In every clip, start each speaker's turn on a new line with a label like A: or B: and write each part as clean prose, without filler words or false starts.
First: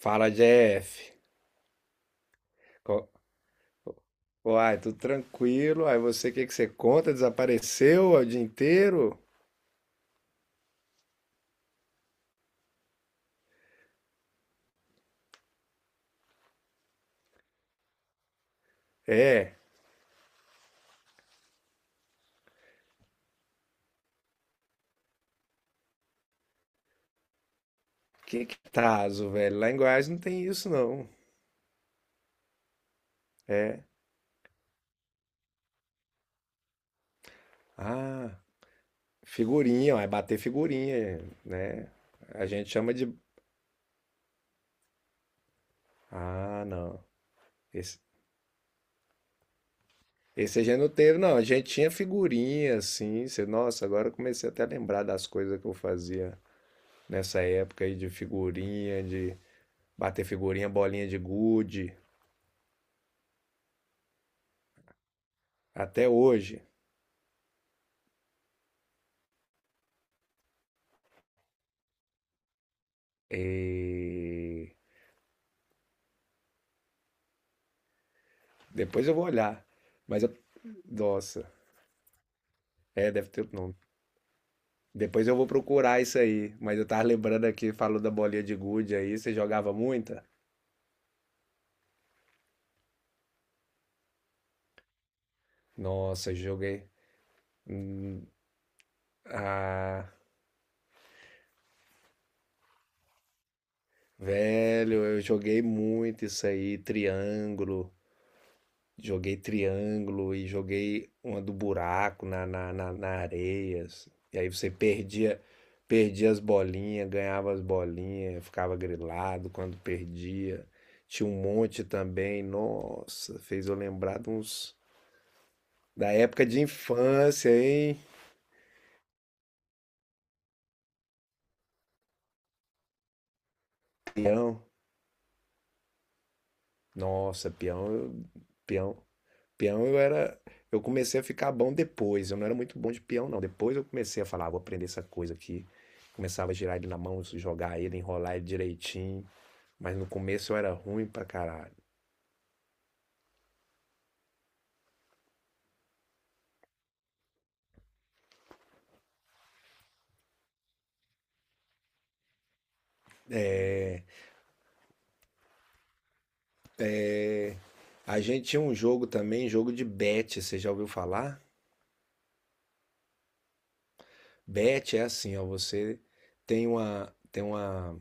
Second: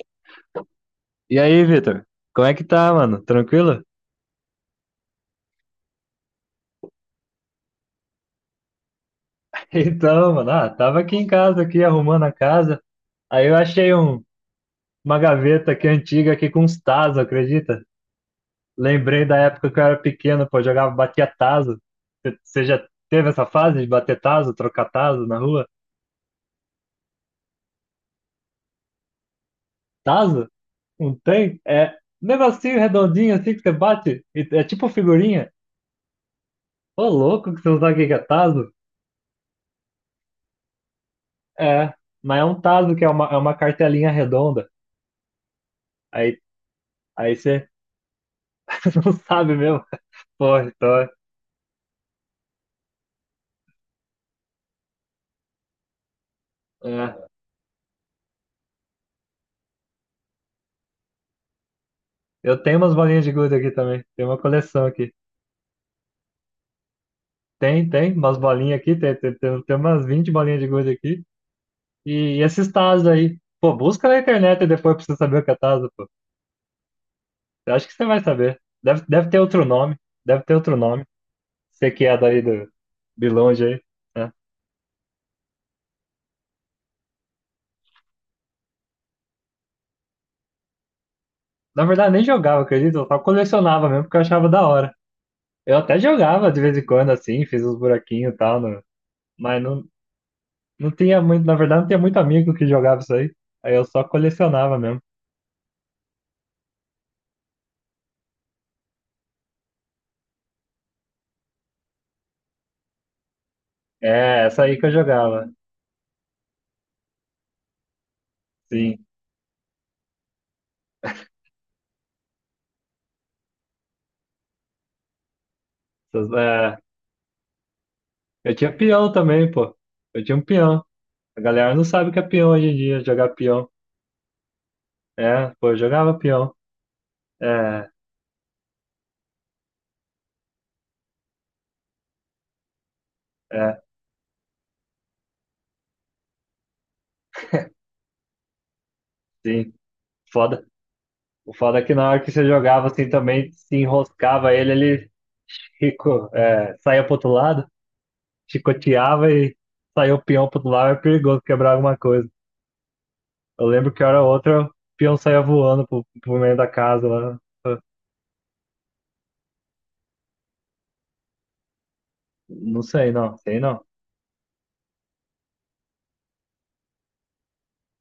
A: Fala, Jeff.
B: E aí, Vitor? Como é que tá,
A: Co-
B: mano? Tranquilo?
A: Uai, tudo tranquilo? Aí você, o que que você conta? Desapareceu o dia inteiro?
B: Então, mano, tava aqui em casa, aqui arrumando a casa. Aí eu achei um, Uma gaveta aqui antiga aqui com uns tazos, acredita? Lembrei da
A: É.
B: época que eu era pequeno, pô, jogava, batia tazo. Você já teve essa fase de bater tazo, trocar tazo na rua?
A: Que tazo, velho? Lá em Goiás não tem
B: Tazo?
A: isso, não.
B: Não tem? É um negocinho redondinho assim que você bate? É tipo figurinha? Ô, louco que você não sabe o que que é
A: Ah,
B: tazo?
A: figurinha, uai, bater figurinha, né?
B: É, mas é
A: A
B: um
A: gente chama
B: tazo que é
A: de...
B: é uma cartelinha redonda. Aí,
A: Ah, não.
B: aí você
A: Esse,
B: Não sabe mesmo?
A: esse a
B: Porra,
A: gente não
B: então.
A: teve, não. A gente tinha figurinha, assim. Você... Nossa, agora eu comecei até a lembrar das coisas que eu fazia
B: É.
A: nessa época aí de figurinha, de bater figurinha, bolinha de gude.
B: Eu tenho umas bolinhas de gude aqui também. Tem uma coleção aqui.
A: Até hoje.
B: Umas bolinhas aqui. Tem umas 20 bolinhas de gude aqui. E esses tazos aí. Pô, busca na internet e
A: E...
B: depois pra você saber o que é tazo, pô. Eu acho que você vai saber. Deve,
A: Depois eu vou
B: deve ter outro
A: olhar.
B: nome.
A: Mas eu.
B: Deve ter outro nome.
A: Nossa.
B: Você que é daí do
A: É, deve
B: de
A: ter outro
B: longe
A: nome.
B: aí, né?
A: Depois eu vou procurar isso aí. Mas eu tava lembrando aqui, falou da bolinha de gude aí. Você jogava muita?
B: Na verdade, nem jogava, acredito. Eu só colecionava mesmo porque eu achava da hora. Eu até
A: Nossa, eu
B: jogava de vez em
A: joguei.
B: quando, assim, fiz uns
A: hum,
B: buraquinhos e tal, mas não,
A: Ah,
B: não tinha muito, na verdade, não tinha muito amigo que jogava isso aí. Aí eu só colecionava mesmo.
A: velho, eu joguei muito isso aí. Triângulo. Joguei triângulo e joguei uma do buraco na areia. Assim. E
B: É,
A: aí
B: essa
A: você
B: aí que eu
A: perdia,
B: jogava.
A: perdia as bolinhas, ganhava as bolinhas, ficava
B: Sim.
A: grilado quando perdia. Tinha um monte também. Nossa, fez eu lembrar de uns. Da época de
B: É,
A: infância, hein?
B: eu tinha peão também, pô. Eu tinha um peão. A galera não sabe o que é peão hoje em dia, jogar peão.
A: Peão.
B: É, pô, eu jogava peão.
A: Nossa,
B: É,
A: peão, eu- peão. Peão eu era. Eu comecei a ficar bom depois. Eu não era muito bom de peão, não. Depois
B: é,
A: eu comecei a falar, ah, vou aprender essa coisa aqui. Começava a girar ele na mão, jogar ele, enrolar ele direitinho.
B: sim.
A: Mas no começo eu
B: Foda.
A: era ruim pra
B: O
A: caralho.
B: foda é que na hora que você jogava assim também, se enroscava ele, ele rico, é, saía pro outro lado, chicoteava e saiu o peão pro outro lado, é perigoso quebrar alguma coisa. Eu lembro que hora outra o peão saía voando pro, pro meio da casa lá. Eu-
A: A gente tinha um jogo também, jogo de bet. Você já ouviu falar?
B: Não sei, não. Sei não.
A: Bet é assim, ó. Você tem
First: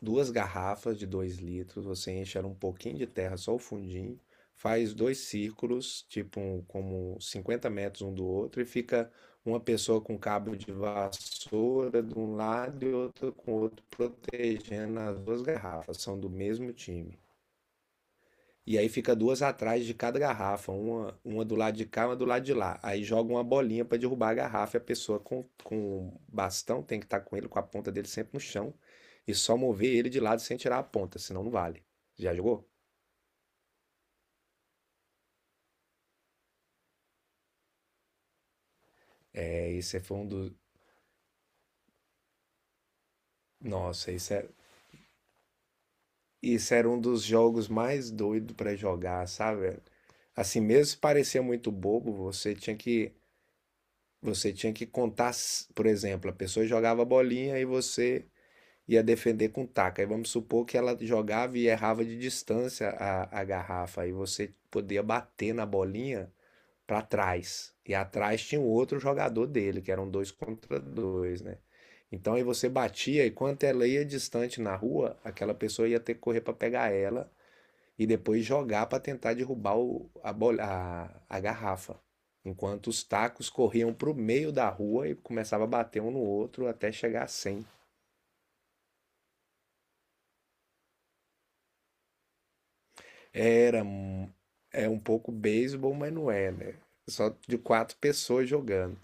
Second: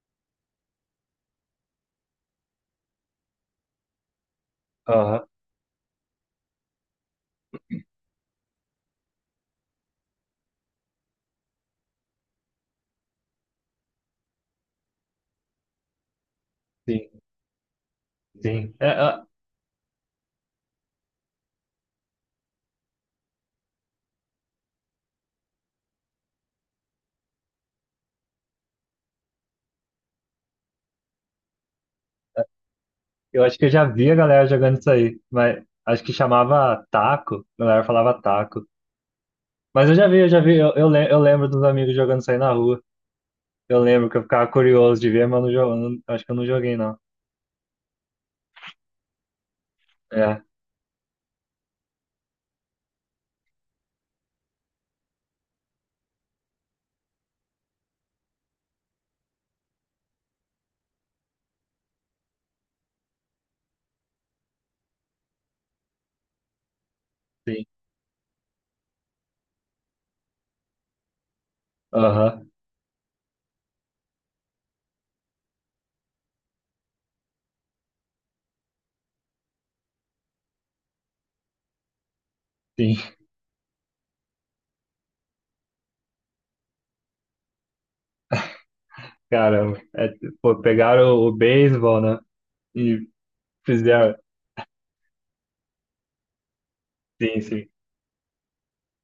A: duas garrafas de 2 litros, você enche ela um pouquinho de terra, só o fundinho, faz dois
B: Aham,
A: círculos, como 50 metros um do outro, e fica uma pessoa com cabo de vassoura de um lado e outra com o outro, protegendo as duas garrafas, são do mesmo
B: sim,
A: time.
B: sim.
A: E
B: É,
A: aí fica
B: é,
A: duas atrás de cada garrafa, uma do lado de cá, uma do lado de lá. Aí joga uma bolinha para derrubar a garrafa e a pessoa com bastão tem que estar com ele, com a ponta dele sempre no chão e só mover ele de lado sem tirar a ponta, senão não vale. Já jogou?
B: eu acho que eu já vi a galera jogando isso aí, mas acho que chamava taco. A galera falava taco.
A: É,
B: Mas eu
A: esse é,
B: já
A: foi
B: vi,
A: um
B: eu já
A: dos.
B: vi. Eu lembro dos amigos jogando isso aí na rua. Eu lembro
A: Nossa,
B: que eu
A: isso era,
B: ficava curioso de ver, mas eu não, acho que eu não
A: isso
B: joguei,
A: era
B: não.
A: um dos jogos mais doidos para jogar, sabe?
B: É,
A: Assim, mesmo se parecia muito bobo, você tinha que. Você tinha que contar, por exemplo, a pessoa jogava a bolinha e você ia defender com taco. Aí vamos supor que ela jogava e errava de distância a garrafa, aí você podia bater na bolinha para
B: sim.
A: trás. E atrás tinha um outro jogador dele, que eram dois contra dois, né? Então aí
B: Aham,
A: você batia e quanto ela ia distante na rua, aquela pessoa ia ter que correr para pegar ela e depois jogar para tentar derrubar o, a, bol- a garrafa. Enquanto
B: sim.
A: os tacos corriam para o meio da rua e começava a bater um no outro até chegar a 100.
B: Caramba. É, pô, pegaram o beisebol, né? E
A: Era
B: fizeram.
A: um- é um pouco beisebol, mas não é, né? Só
B: Sim,
A: de
B: sim.
A: quatro pessoas jogando.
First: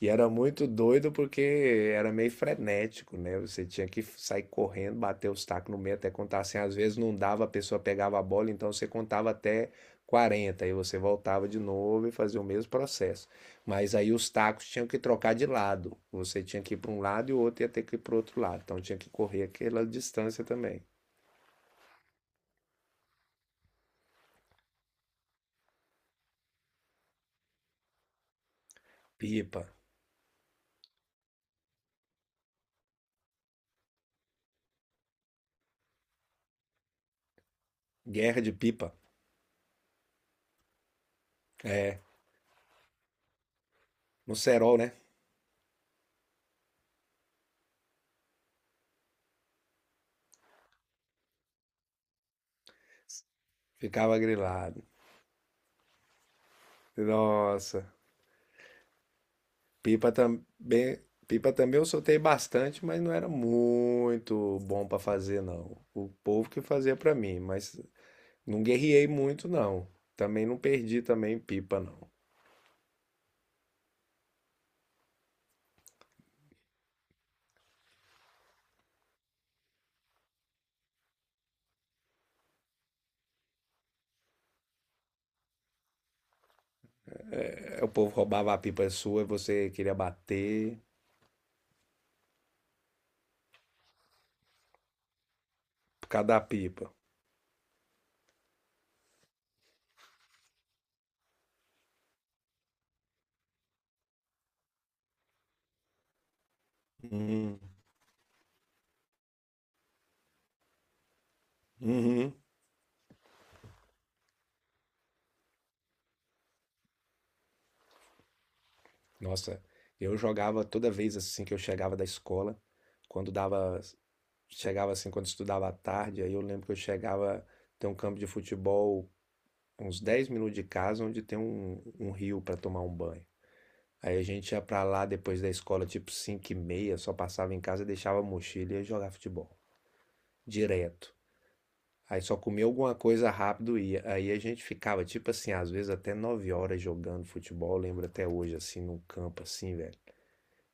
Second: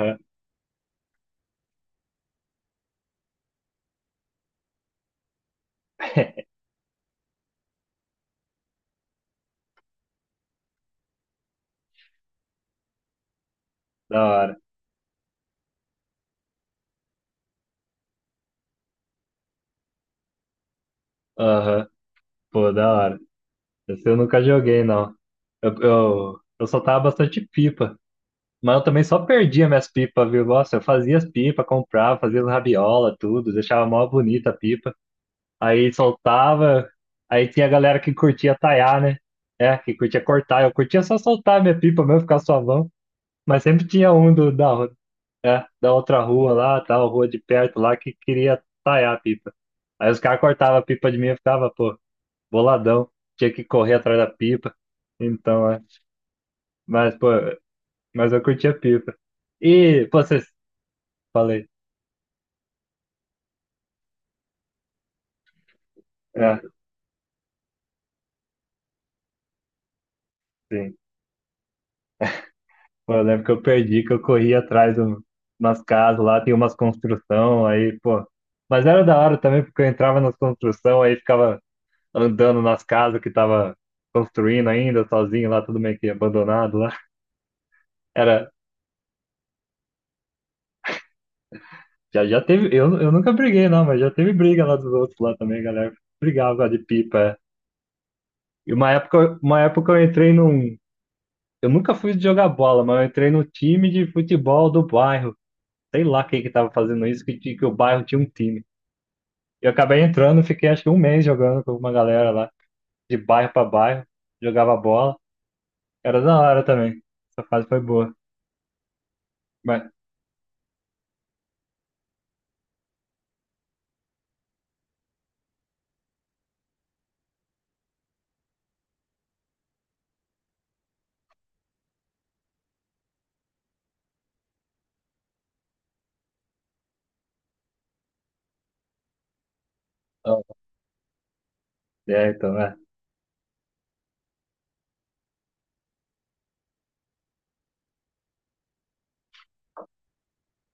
A: E era muito doido porque era meio frenético, né? Você tinha que sair correndo, bater os tacos no meio até contar assim. Às vezes não dava, a pessoa pegava a bola, então você contava até 40, aí você voltava de novo e fazia o mesmo processo. Mas aí
B: Da
A: os
B: hora.
A: tacos tinham que trocar de lado. Você tinha que ir para um lado e o outro ia ter que ir para o outro lado. Então tinha que correr aquela distância também.
B: Aham, pô, da hora. Esse eu nunca joguei, não. Eu soltava bastante pipa, mas eu também só
A: Pipa.
B: perdia minhas pipas, viu? Nossa, eu fazia as pipas, comprava, fazia as rabiola, tudo, deixava mó bonita a pipa. Aí soltava, aí tinha a galera que
A: Guerra de
B: curtia
A: pipa.
B: taiar, né? É, que curtia cortar. Eu curtia só soltar a minha
A: É.
B: pipa mesmo, ficar suavão. Mas sempre tinha um
A: No
B: do, da,
A: cerol, né?
B: ru- é, da outra rua lá, tal, rua de perto lá, que queria taiar a pipa. Aí os caras cortavam a pipa de mim e eu ficava, pô, boladão. Tinha que correr
A: Ficava
B: atrás da pipa.
A: grilado.
B: Então, é. Mas, pô,
A: Nossa.
B: mas eu curti a pipa. E,
A: Pipa
B: pô, vocês.
A: também, pipa
B: Falei.
A: também eu soltei bastante, mas não era muito bom para fazer não. O povo
B: É,
A: que fazia para mim, mas não guerriei muito não. Também não
B: sim.
A: perdi também pipa não.
B: Pô, eu lembro que eu perdi, que eu corri atrás de umas casas lá, tem umas construção, aí, pô. Mas era da hora também, porque eu entrava nas construção, aí ficava andando nas casas que tava construindo ainda, sozinho lá, tudo meio que abandonado lá.
A: É, o povo
B: Era.
A: roubava a pipa sua e você queria bater
B: Já teve. Eu nunca briguei, não, mas já teve briga lá dos outros lá também, galera.
A: por causa da
B: Brigava de
A: pipa.
B: pipa. É. E uma época eu entrei num. Eu nunca fui jogar bola, mas eu entrei no time de futebol do bairro. Sei lá quem que tava fazendo isso,
A: Uhum.
B: que o bairro tinha um time. E eu acabei entrando, fiquei acho que um mês jogando com uma galera
A: Uhum.
B: lá, de bairro pra bairro, jogava bola. Era da hora também. Essa fase foi boa.
A: Nossa,
B: Mas,
A: eu jogava toda vez assim que eu chegava da escola, quando dava chegava assim quando estudava à tarde, aí eu lembro que eu chegava, tem um campo de futebol uns 10 minutos de casa, onde tem um rio para tomar um banho. Aí a gente ia pra lá depois da escola, tipo 5:30, só passava em casa, deixava a mochila e ia jogar futebol.
B: ó,
A: Direto. Aí
B: é,
A: só
B: então,
A: comia
B: é.
A: alguma coisa rápido e ia. Aí a gente ficava, tipo assim, às vezes até 9 horas jogando futebol, lembro até hoje, assim, num campo assim, velho.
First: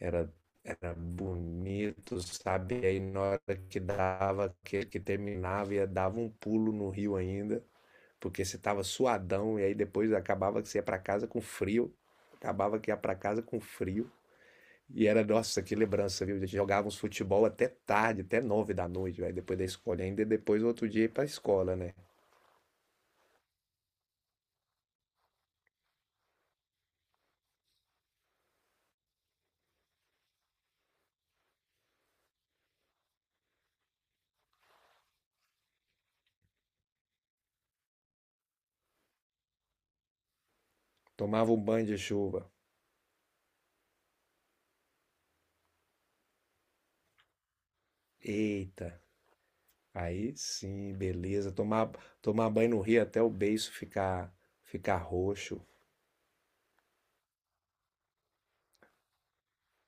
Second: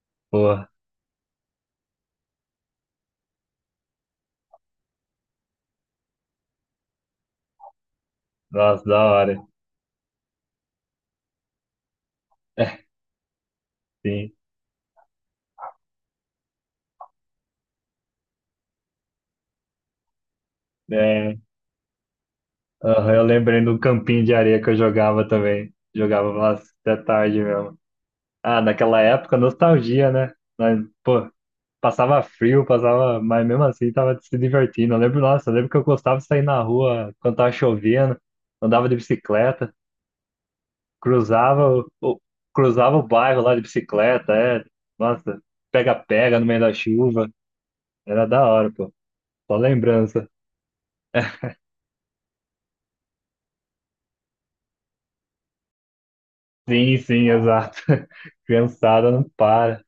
A: Era,
B: Porra,
A: era bonito, sabe? E aí na hora que dava, que terminava, ia dava um pulo no rio ainda, porque você tava
B: nossa, da hora.
A: suadão, e aí depois acabava que você ia pra casa com frio. Acabava
B: É,
A: que ia pra casa com frio.
B: sim.
A: E era, nossa, que lembrança, viu? A gente jogava uns futebol até tarde, até 9 da noite, velho, depois da escola. E ainda depois, outro dia, ir pra
B: É,
A: escola, né?
B: aham, eu lembrei do campinho de areia que eu jogava também. Jogava lá até tarde mesmo. Ah, naquela época, nostalgia, né? Nós, pô, passava frio, passava, mas mesmo assim tava se divertindo. Eu lembro, nossa, eu lembro que eu gostava de sair na rua quando tava chovendo, andava de bicicleta,
A: Tomava um
B: cruzava
A: banho de chuva.
B: cruzava o bairro lá de bicicleta, é, nossa, pega-pega no meio da chuva, era da hora, pô.
A: Eita,
B: Só lembrança.
A: aí sim, beleza. Tomar, tomar banho no rio até o beiço ficar, ficar roxo.
B: Sim, sim, exato. Criançada não para.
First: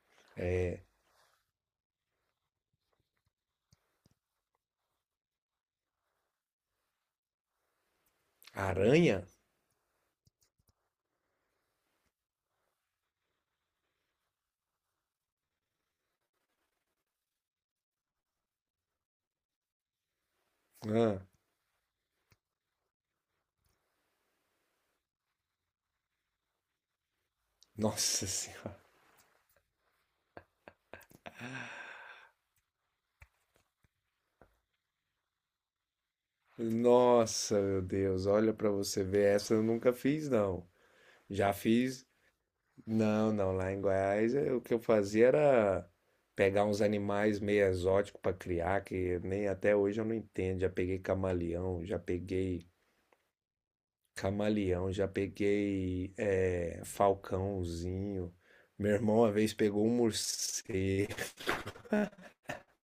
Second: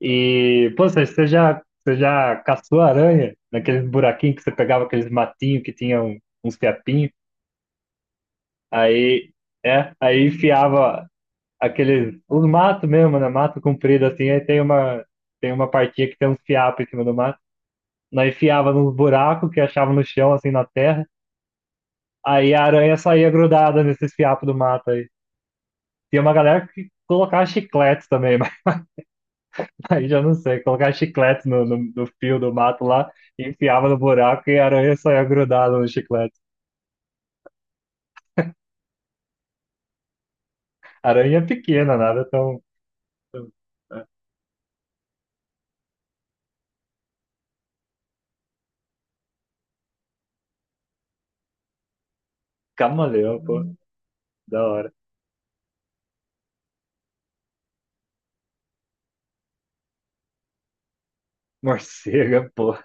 B: E,
A: É,
B: pô, você já caçou aranha naqueles buraquinhos que você pegava aqueles matinhos que tinham uns fiapinhos,
A: aranha?
B: aí, é, aí enfiava aqueles, os matos mesmo, né, mato comprido assim, tem uma partinha que tem uns fiapos em cima do mato, nós enfiava nos buracos que achava no chão, assim, na terra,
A: Ah,
B: aí a aranha saía grudada nesses fiapos do mato aí. Tinha uma galera que colocava chicletes
A: nossa
B: também.
A: senhora.
B: Aí já não sei, colocar chiclete no fio do mato lá, enfiava no buraco e a aranha só ia grudada no chiclete.
A: Nossa, meu Deus. Olha pra você ver. Essa eu nunca fiz, não.
B: Aranha é
A: Já
B: pequena,
A: fiz.
B: nada é tão.
A: Não,
B: tão-
A: não. Lá em
B: É.
A: Goiás, eh, o que eu fazia era pegar uns animais meio exóticos pra criar, que nem até hoje eu não entendo. Já peguei camaleão, já peguei
B: Camaleão, pô, da
A: camaleão,
B: hora.
A: já peguei falcãozinho. Meu irmão uma vez pegou um morcego.
B: Morcega, pô,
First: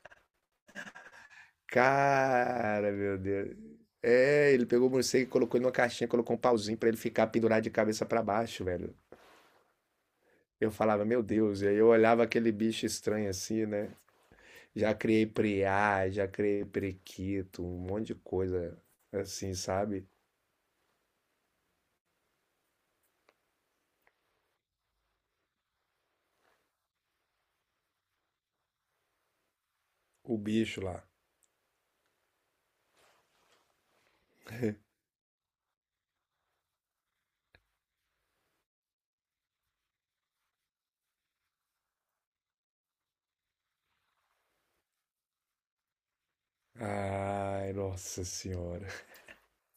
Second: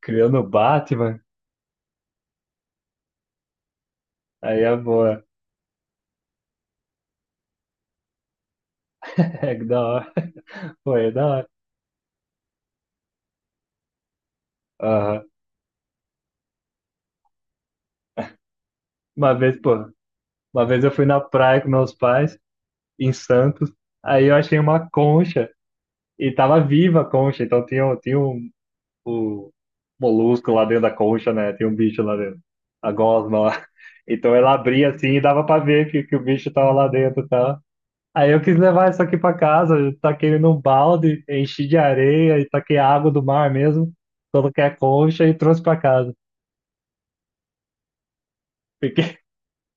B: criando o Batman,
A: Cara, meu Deus. É,
B: aí
A: ele
B: é
A: pegou o
B: boa.
A: morcego e colocou ele numa caixinha, colocou um pauzinho pra ele ficar pendurado de cabeça pra baixo, velho.
B: É que da hora,
A: Eu
B: pô,
A: falava,
B: é
A: meu
B: da hora.
A: Deus, e aí eu olhava aquele bicho estranho assim, né? Já
B: Aham.
A: criei preá, já criei prequito, um monte de coisa
B: Uma
A: assim,
B: vez, pô,
A: sabe?
B: uma vez eu fui na praia com meus pais, em Santos, aí eu achei uma concha, e tava viva a concha, então tinha um o
A: O
B: molusco lá
A: bicho
B: dentro da
A: lá.
B: concha, né? Tem um bicho lá dentro. A gosma lá. Então ela abria assim e dava pra ver que o bicho tava lá dentro e tal. Aí eu quis levar isso aqui pra casa, eu taquei ele num balde, enchi de areia e taquei água do mar mesmo, coloquei a concha e trouxe pra casa.
A: Ai, nossa senhora.
B: Fiquei,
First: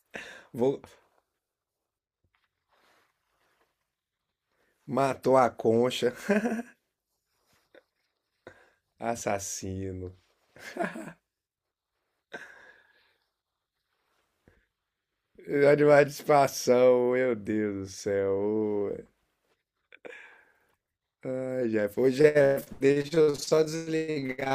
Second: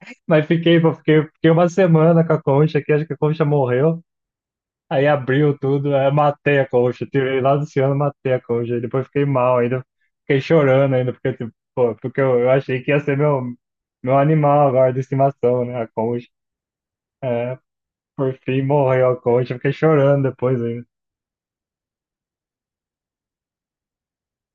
B: mas fiquei,
A: Vou...
B: pô, fiquei uma semana com a concha aqui, acho que a concha morreu. Aí
A: Matou a
B: abriu tudo, aí
A: concha,
B: matei a coxa, tirei lá do ciano, matei a coxa, aí depois fiquei mal, ainda
A: assassino.
B: fiquei chorando ainda, porque, tipo, pô, porque eu achei que ia ser meu animal agora de estimação, né, a
A: Animal de
B: concha.
A: estimação, meu
B: É,
A: Deus do
B: por fim
A: céu.
B: morreu a concha, fiquei chorando depois ainda.
A: Ai, Jeff. Ô, Jeff, deixa eu só desligar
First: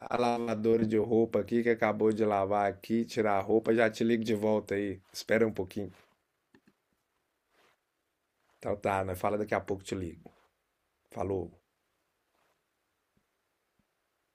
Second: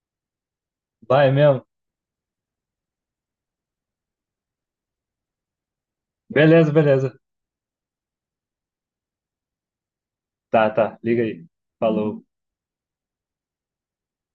A: a lavadora de
B: Vai
A: roupa aqui,
B: mesmo?
A: que acabou de lavar aqui, tirar a roupa, já te ligo de volta aí. Espera um pouquinho.
B: Beleza, beleza.
A: Então tá, nós fala daqui a pouco, te ligo.
B: Tá, tá, liga aí.
A: Falou.
B: Falou.